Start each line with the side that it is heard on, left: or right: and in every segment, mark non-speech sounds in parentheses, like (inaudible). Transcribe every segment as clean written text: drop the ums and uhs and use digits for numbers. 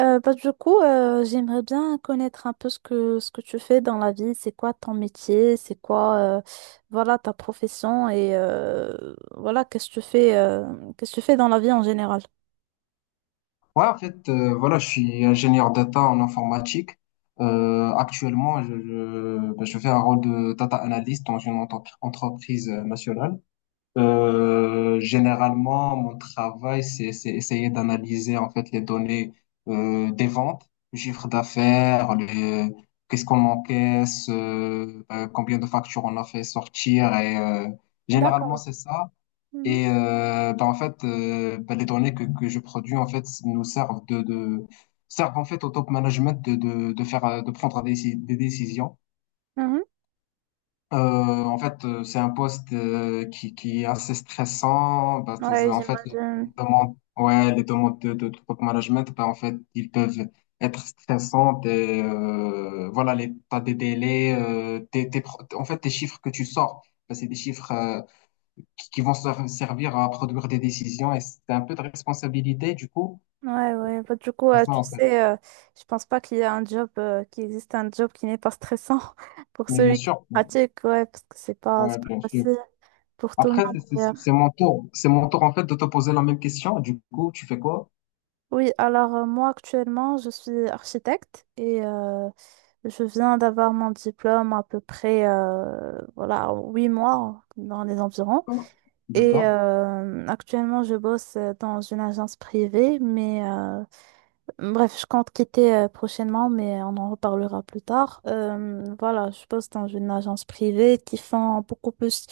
right: J'aimerais bien connaître un peu ce que tu fais dans la vie, c'est quoi ton métier, c'est quoi voilà, ta profession et voilà, qu'est-ce que tu fais, qu'est-ce que tu fais dans la vie en général.
left: Ouais, en fait, voilà, je suis ingénieur data en informatique. Actuellement, ben, je fais un rôle de data analyst dans une entreprise nationale. Généralement, mon travail, c'est essayer d'analyser en fait les données des ventes, le chiffre d'affaires, les, qu'est-ce qu'on encaisse, combien de factures on a fait sortir. Et généralement,
right: D'accord.
left: c'est ça.
right: Mhm.
left: Et bah, en fait, bah, les données que je produis en fait nous servent de servent en fait au top management de faire de prendre des décisions.
right: Mhm.
left: En fait, c'est un poste qui est assez stressant. Bah,
right: Ouais,
left: en fait, les
right: j'imagine.
left: demandes, ouais, les demandes de top management, bah, en fait, ils peuvent être stressantes. Et, voilà, les, t'as des délais, en fait, tes chiffres que tu sors, bah, c'est des chiffres qui vont servir à produire des décisions. Et c'est un peu de responsabilité, du coup
right: Ouais, ouais.
left: c'est ça
right: Tu
left: en fait.
right: sais, je pense pas qu'il y a un job, qui existe un job qui n'est pas stressant (laughs) pour
left: Mais bien
right: celui qui
left: sûr,
right: pratique, ouais, parce que
left: ouais,
right: c'est pas
left: bien sûr.
right: facile pour tout le
left: Après
right: monde.
left: c'est mon tour, en fait, de te poser la même question. Du coup, tu fais quoi?
right: Oui, alors moi actuellement je suis architecte et je viens d'avoir mon diplôme à peu près voilà 8 mois dans les environs et
left: D'accord.
right: euh, actuellement je bosse dans une agence privée mais bref je compte quitter prochainement mais on en reparlera plus tard. Voilà je bosse dans une agence privée qui font beaucoup plus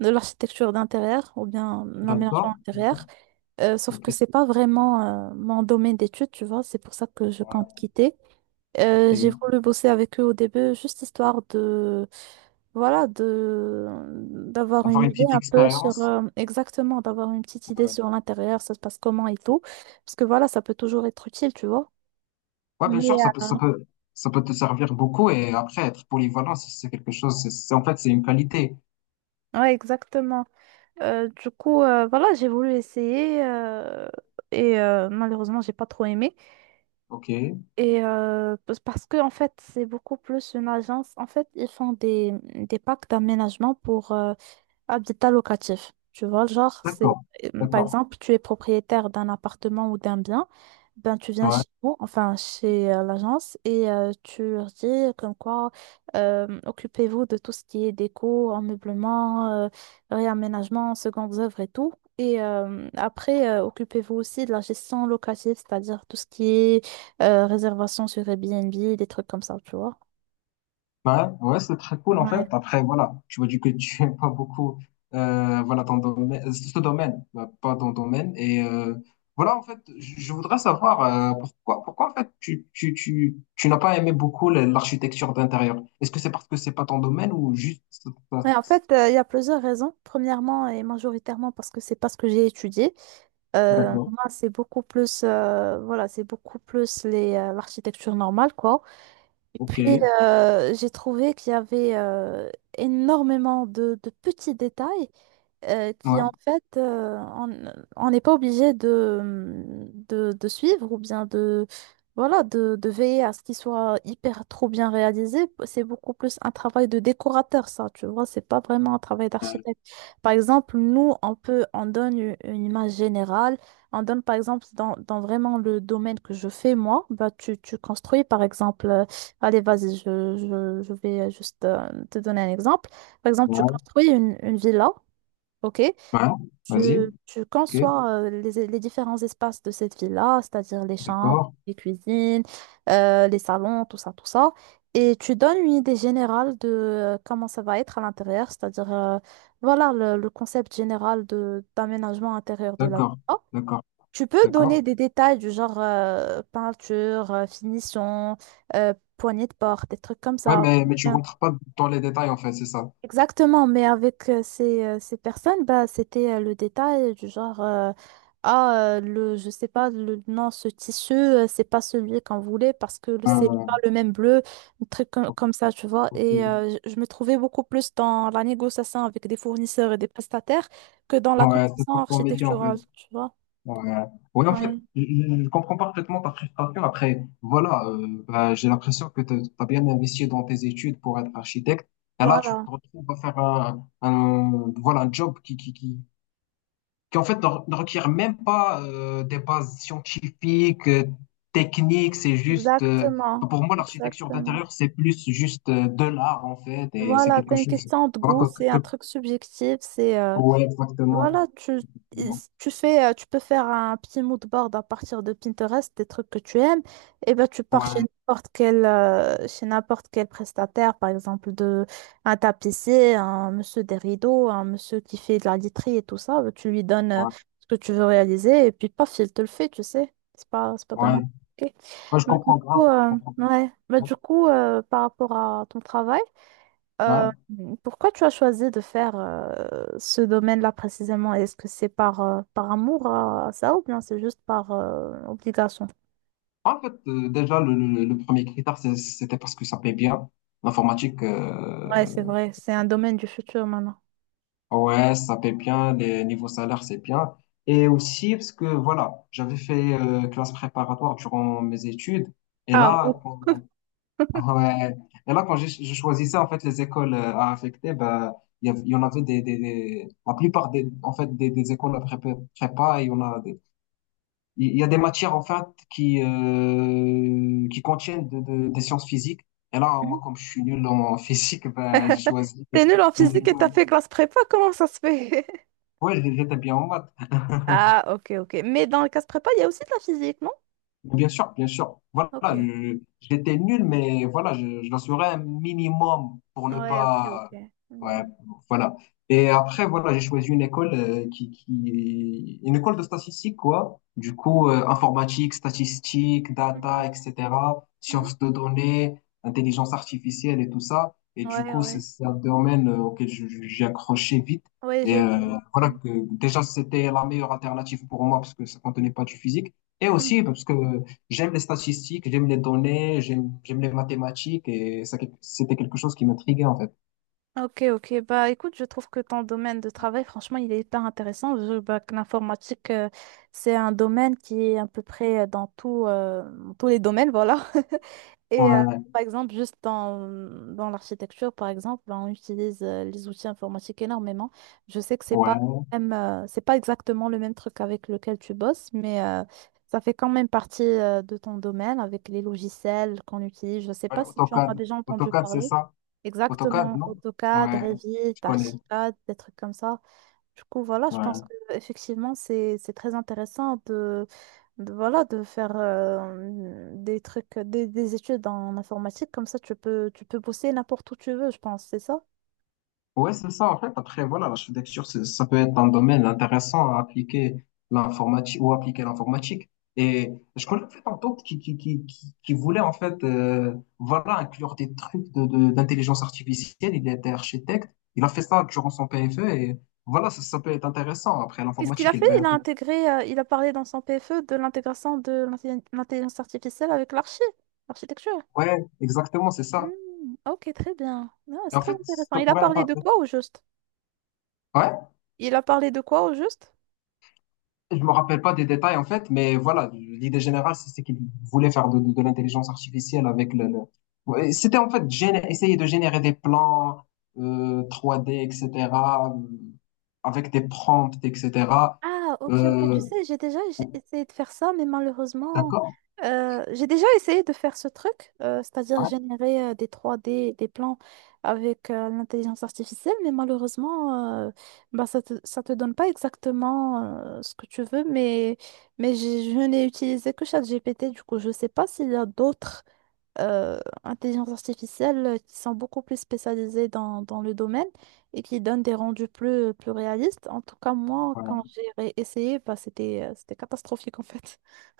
right: de l'architecture d'intérieur ou bien
left: D'accord.
right: l'aménagement
left: D'accord.
right: intérieur. Sauf
left: Ok.
right: que c'est pas vraiment mon domaine d'études, tu vois, c'est pour ça que je compte
left: Ouais,
right: quitter. J'ai
left: ok.
right: voulu bosser avec eux au début, juste histoire de, voilà, de, d'avoir
left: Avoir
right: une
left: une
right: idée
left: petite
right: un peu sur,
left: expérience.
right: exactement, d'avoir une petite idée
left: Ouais.
right: sur l'intérieur, ça se passe comment et tout. Parce que voilà, ça peut toujours être utile, tu vois.
left: Ouais, bien
right: Mais,
left: sûr, ça peut
right: euh,
left: ça peut ça peut te servir beaucoup. Et après, être polyvalent, c'est quelque chose, en fait c'est une qualité.
right: ouais, exactement. Voilà, j'ai voulu essayer et malheureusement, j'ai pas trop aimé.
left: Ok,
right: Parce que en fait, c'est beaucoup plus une agence. En fait, ils font des packs d'aménagement pour, habitat locatif. Tu vois, genre, c'est
left: d'accord,
right: par
left: d'accord.
right: exemple, tu es propriétaire d'un appartement ou d'un bien, ben tu viens
left: Ouais,
right: chez nous, enfin chez l'agence, et tu leur dis comme quoi occupez-vous de tout ce qui est déco, ameublement, réaménagement, secondes œuvres et tout. Et après, occupez-vous aussi de la gestion locative, c'est-à-dire tout ce qui est réservation sur Airbnb, des trucs comme ça, tu vois.
left: bah, ouais, ouais, c'est très cool en fait.
right: Ouais.
left: Après, voilà, tu m'as dit que (laughs) tu aimes pas beaucoup, voilà, ton domaine, ce domaine, bah, pas ton domaine. Et voilà, en fait, je voudrais savoir pourquoi, pourquoi en fait tu n'as pas aimé beaucoup l'architecture d'intérieur. Est-ce que c'est parce que c'est pas ton domaine, ou juste ça-
right: Ouais, en fait, il y a plusieurs raisons. Premièrement et majoritairement parce que c'est pas ce que j'ai étudié.
left: D'accord,
right: Moi, c'est beaucoup plus, voilà, c'est beaucoup plus les, l'architecture normale, quoi. Et
left: ok,
right: puis,
left: ouais,
right: j'ai trouvé qu'il y avait énormément de petits détails qui en fait, on n'est pas obligé de, de suivre ou bien de, de veiller à ce qu'il soit hyper trop bien réalisé. C'est beaucoup plus un travail de décorateur, ça, tu vois, c'est pas vraiment un travail
left: euh,
right: d'architecte. Par exemple, nous, on donne une image générale, on donne par exemple dans vraiment le domaine que je fais moi, bah, tu construis par exemple, allez, vas-y, je vais juste te donner un exemple. Par exemple, tu
left: ouais,
right: construis une villa. Ok,
left: ouais,
right: tu,
left: vas-y,
right: tu
left: ok,
right: conçois les différents espaces de cette ville-là, c'est-à-dire les chambres,
left: d'accord,
right: les cuisines, les salons, tout ça, et tu donnes une idée générale de comment ça va être à l'intérieur, c'est-à-dire voilà le concept général de d'aménagement intérieur de la
left: d'accord,
right: villa.
left: d'accord,
right: Tu peux donner
left: d'accord.
right: des détails du genre peinture, finition, poignée de porte, des trucs comme
left: Ouais,
right: ça.
left: mais tu rentres pas dans les détails en fait, c'est ça.
right: Exactement, mais avec ces, ces personnes, bah, c'était le détail du genre, ah, le, je sais pas, le, non, ce tissu, c'est pas celui qu'on voulait parce que
left: Ah,
right: c'est
left: ouais,
right: pas le même bleu, un truc
left: ok.
right: comme, ça, tu vois. Et
left: Ok.
right: euh, je me trouvais beaucoup plus dans la négociation avec des fournisseurs et des prestataires que dans la
left: Ouais, c'est
right: conception
left: pas pour métier en fait.
right: architecturale, tu vois.
left: Ouais. Ouais, en fait,
right: Oui,
left: je comprends parfaitement ta frustration. Après, voilà, bah, j'ai l'impression que tu as bien investi dans tes études pour être architecte. Et là, tu te
right: voilà,
left: retrouves à faire voilà, un job qui, en fait, ne requiert même pas des bases scientifiques, techniques. C'est juste,
right: exactement,
left: pour moi, l'architecture
right: exactement.
left: d'intérieur, c'est plus juste de l'art, en fait. Et c'est
right: Voilà,
left: quelque
right: c'est une
left: chose,
right: question de
left: voilà,
right: goût, c'est un truc subjectif, c'est...
left: ouais, exactement.
right: voilà, tu fais, tu peux faire un petit mood board à partir de Pinterest, des trucs que tu aimes, et ben tu pars
left: Ouais,
right: chez n'importe quel prestataire, par exemple de un tapissier, un monsieur des rideaux, un monsieur qui fait de la literie et tout ça, ben, tu lui donnes
left: ouais,
right: ce que tu veux réaliser, et puis paf, il te le fait, tu sais. C'est pas vraiment
left: ouais.
right: compliqué.
left: Ouais, je comprends grave. Je comprends
right: Ouais.
left: grave.
right: Par rapport à ton travail, euh,
left: Ouais.
right: pourquoi tu as choisi de faire ce domaine-là précisément? Est-ce que c'est par, par amour à, ça ou bien c'est juste par obligation?
left: En fait, déjà, le premier critère, c'était parce que ça paye bien. L'informatique,
right: Ouais, c'est vrai, c'est un domaine du futur maintenant.
left: ouais, ça paye bien. Les niveaux salaires, c'est bien. Et aussi parce que, voilà, j'avais fait classe préparatoire durant mes études. Et
right: Ah,
left: là,
right: oh.
left: quand, (laughs) ouais. Et là, quand je choisissais, en fait, les écoles à affecter, ben, il y en avait la plupart des, en fait, des écoles à prépa, prépa, il y en a des il y a des matières en fait qui contiennent des sciences physiques. Et là,
right: Mhm.
left: moi, comme je suis nul en physique, ben, j'ai choisi
right: T'es nul en
left: une
right: physique et t'as
left: école.
right: fait classe prépa, (laughs) comment ça se fait? (laughs)
left: Ouais, j'étais bien en maths.
right: Ah, ok, ok. Mais dans le classe prépa, il y a aussi de la physique, non?
left: Bien sûr, bien sûr. Voilà,
right: Ok.
left: j'étais nul, mais voilà, je l'assurais un minimum pour ne
right: Ouais, ok, ok.
left: pas. Ouais,
right: Mm.
left: voilà. Et après, voilà, j'ai choisi une école une école de statistique, quoi. Du coup, informatique, statistique, data,
right: Mhm,
left: etc.,
right: mhm.
left: sciences de données, intelligence artificielle et tout ça. Et du
right: Ouais,
left: coup, c'est
right: ouais.
left: c'est un domaine auquel j'ai accroché vite.
right: Ouais,
left: Et
right: j'ai vu.
left: voilà que déjà, c'était la meilleure alternative pour moi parce que ça contenait pas du physique. Et
right: Mm.
left: aussi parce que j'aime les statistiques, j'aime les données, j'aime les mathématiques. Et c'était quelque chose qui m'intriguait en fait.
right: Ok, ok. Bah, écoute, je trouve que ton domaine de travail, franchement, il est hyper intéressant. Bah, que l'informatique, c'est un domaine qui est à peu près dans tout, dans tous les domaines, voilà. (laughs) Et euh,
left: Ouais,
right: Par exemple, juste dans, dans l'architecture, par exemple, ben, on utilise les outils informatiques énormément. Je sais que c'est
left: ouais,
right: pas même, c'est pas exactement le même truc avec lequel tu bosses, mais ça fait quand même partie de ton domaine avec les logiciels qu'on utilise. Je sais
left: ouais,
right: pas si tu en as
left: AutoCAD,
right: déjà entendu
left: AutoCAD c'est
right: parler.
left: ça, AutoCAD
right: Exactement,
left: non?
right: AutoCAD,
left: Ouais,
right: Revit,
left: je connais.
right: Archicad, des trucs comme ça. Du coup, voilà, je pense
left: Ouais.
right: que effectivement, c'est très intéressant de, voilà de faire des trucs des études en informatique comme ça tu peux bosser n'importe où tu veux, je pense, c'est ça?
left: Ouais, c'est ça, en fait. Après, voilà, l'architecture, ça peut être un domaine intéressant à appliquer l'informatique, ou appliquer l'informatique. Et je connais en fait un tante qui voulait, en fait, voilà, inclure des trucs d'intelligence artificielle. Il était architecte. Il a fait ça durant son PFE. Et voilà, ça peut être intéressant. Après,
right: Qu'est-ce qu'il a
left: l'informatique, elle
right: fait?
left: peut
right: Il a
left: être...
right: intégré, il a parlé dans son PFE de l'intégration de l'intelligence artificielle avec l'archi, l'architecture.
left: Ouais, exactement, c'est ça.
right: Hmm, ok, très bien. Ah,
left: Et
right: c'est
left: en
right: très
left: fait,
right: intéressant.
left: ça
right: Il a
left: pourrait
right: parlé de
left: être...
right: quoi au juste?
left: Ouais?
right: Il a parlé de quoi au juste?
left: Je me rappelle pas des détails en fait, mais voilà, l'idée générale, c'est qu'ils voulaient faire de l'intelligence artificielle avec le Ouais, c'était en fait essayer de générer des plans 3D, etc., euh, avec des prompts, etc.
right: Ah, ok, ok. Tu
left: Euh,
right: sais, j'ai déjà essayé de faire ça, mais malheureusement,
left: d'accord?
right: j'ai déjà essayé de faire ce truc, c'est-à-dire
left: Ouais.
right: générer des trois d des plans avec l'intelligence artificielle, mais malheureusement, bah, ça te donne pas exactement ce que tu veux, mais je n'ai utilisé que ChatGPT, du coup, je sais pas s'il y a d'autres euh, intelligence artificielle qui sont beaucoup plus spécialisées dans, dans le domaine et qui donnent des rendus plus, plus réalistes. En tout cas, moi, quand
left: Ouais.
right: j'ai essayé, bah, c'était, c'était catastrophique en fait. (laughs)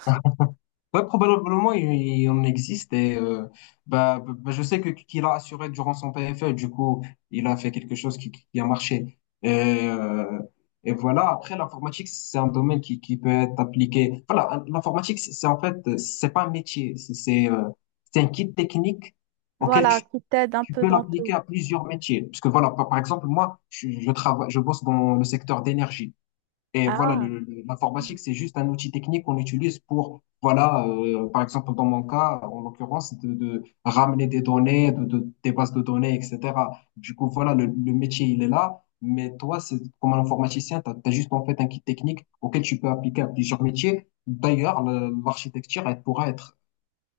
left: Ouais, probablement il en existe. Et je sais que qu'il a assuré durant son PFL, du coup il a fait quelque chose qui a marché. Et, voilà, après l'informatique c'est un domaine qui peut être appliqué. Voilà, l'informatique c'est en fait c'est pas un métier, c'est un kit technique auquel
right: Voilà,
left: tu,
right: qui t'aide un
left: tu
right: peu
left: peux
right: dans
left: l'appliquer
right: tout.
left: à plusieurs métiers. Parce que voilà, par exemple, moi, je bosse dans le secteur d'énergie. Et voilà,
right: Ah,
left: l'informatique, c'est juste un outil technique qu'on utilise pour, voilà, par exemple, dans mon cas, en l'occurrence, de ramener des données, des bases de données, etc. Du coup, voilà, le métier, il est là. Mais toi, c'est, comme un informaticien, tu as, juste en fait un kit technique auquel tu peux appliquer à plusieurs métiers. D'ailleurs, l'architecture, elle pourra être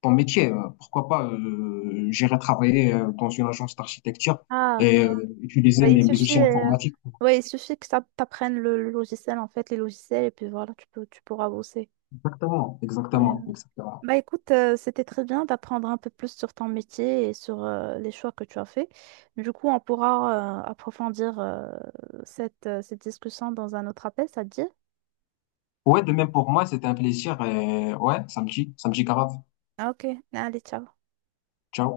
left: ton métier. Pourquoi pas, j'irai travailler dans une agence d'architecture,
right: ah.
left: et utiliser
right: Ouais, il
left: mes
right: suffit,
left: outils
right: euh,
left: informatiques.
right: ouais, il suffit que ça t'apprenne le logiciel en fait, les logiciels, et puis voilà, tu peux, tu pourras bosser.
left: Exactement,
right: Ouais.
left: exactement, exactement.
right: Bah écoute, c'était très bien d'apprendre un peu plus sur ton métier et sur les choix que tu as faits. Du coup, on pourra approfondir cette, cette discussion dans un autre appel, ça te dit?
left: Ouais, de même pour moi, c'était un plaisir. Et ouais, samedi, samedi grave.
right: Ah, ok, allez, ciao.
left: Ciao.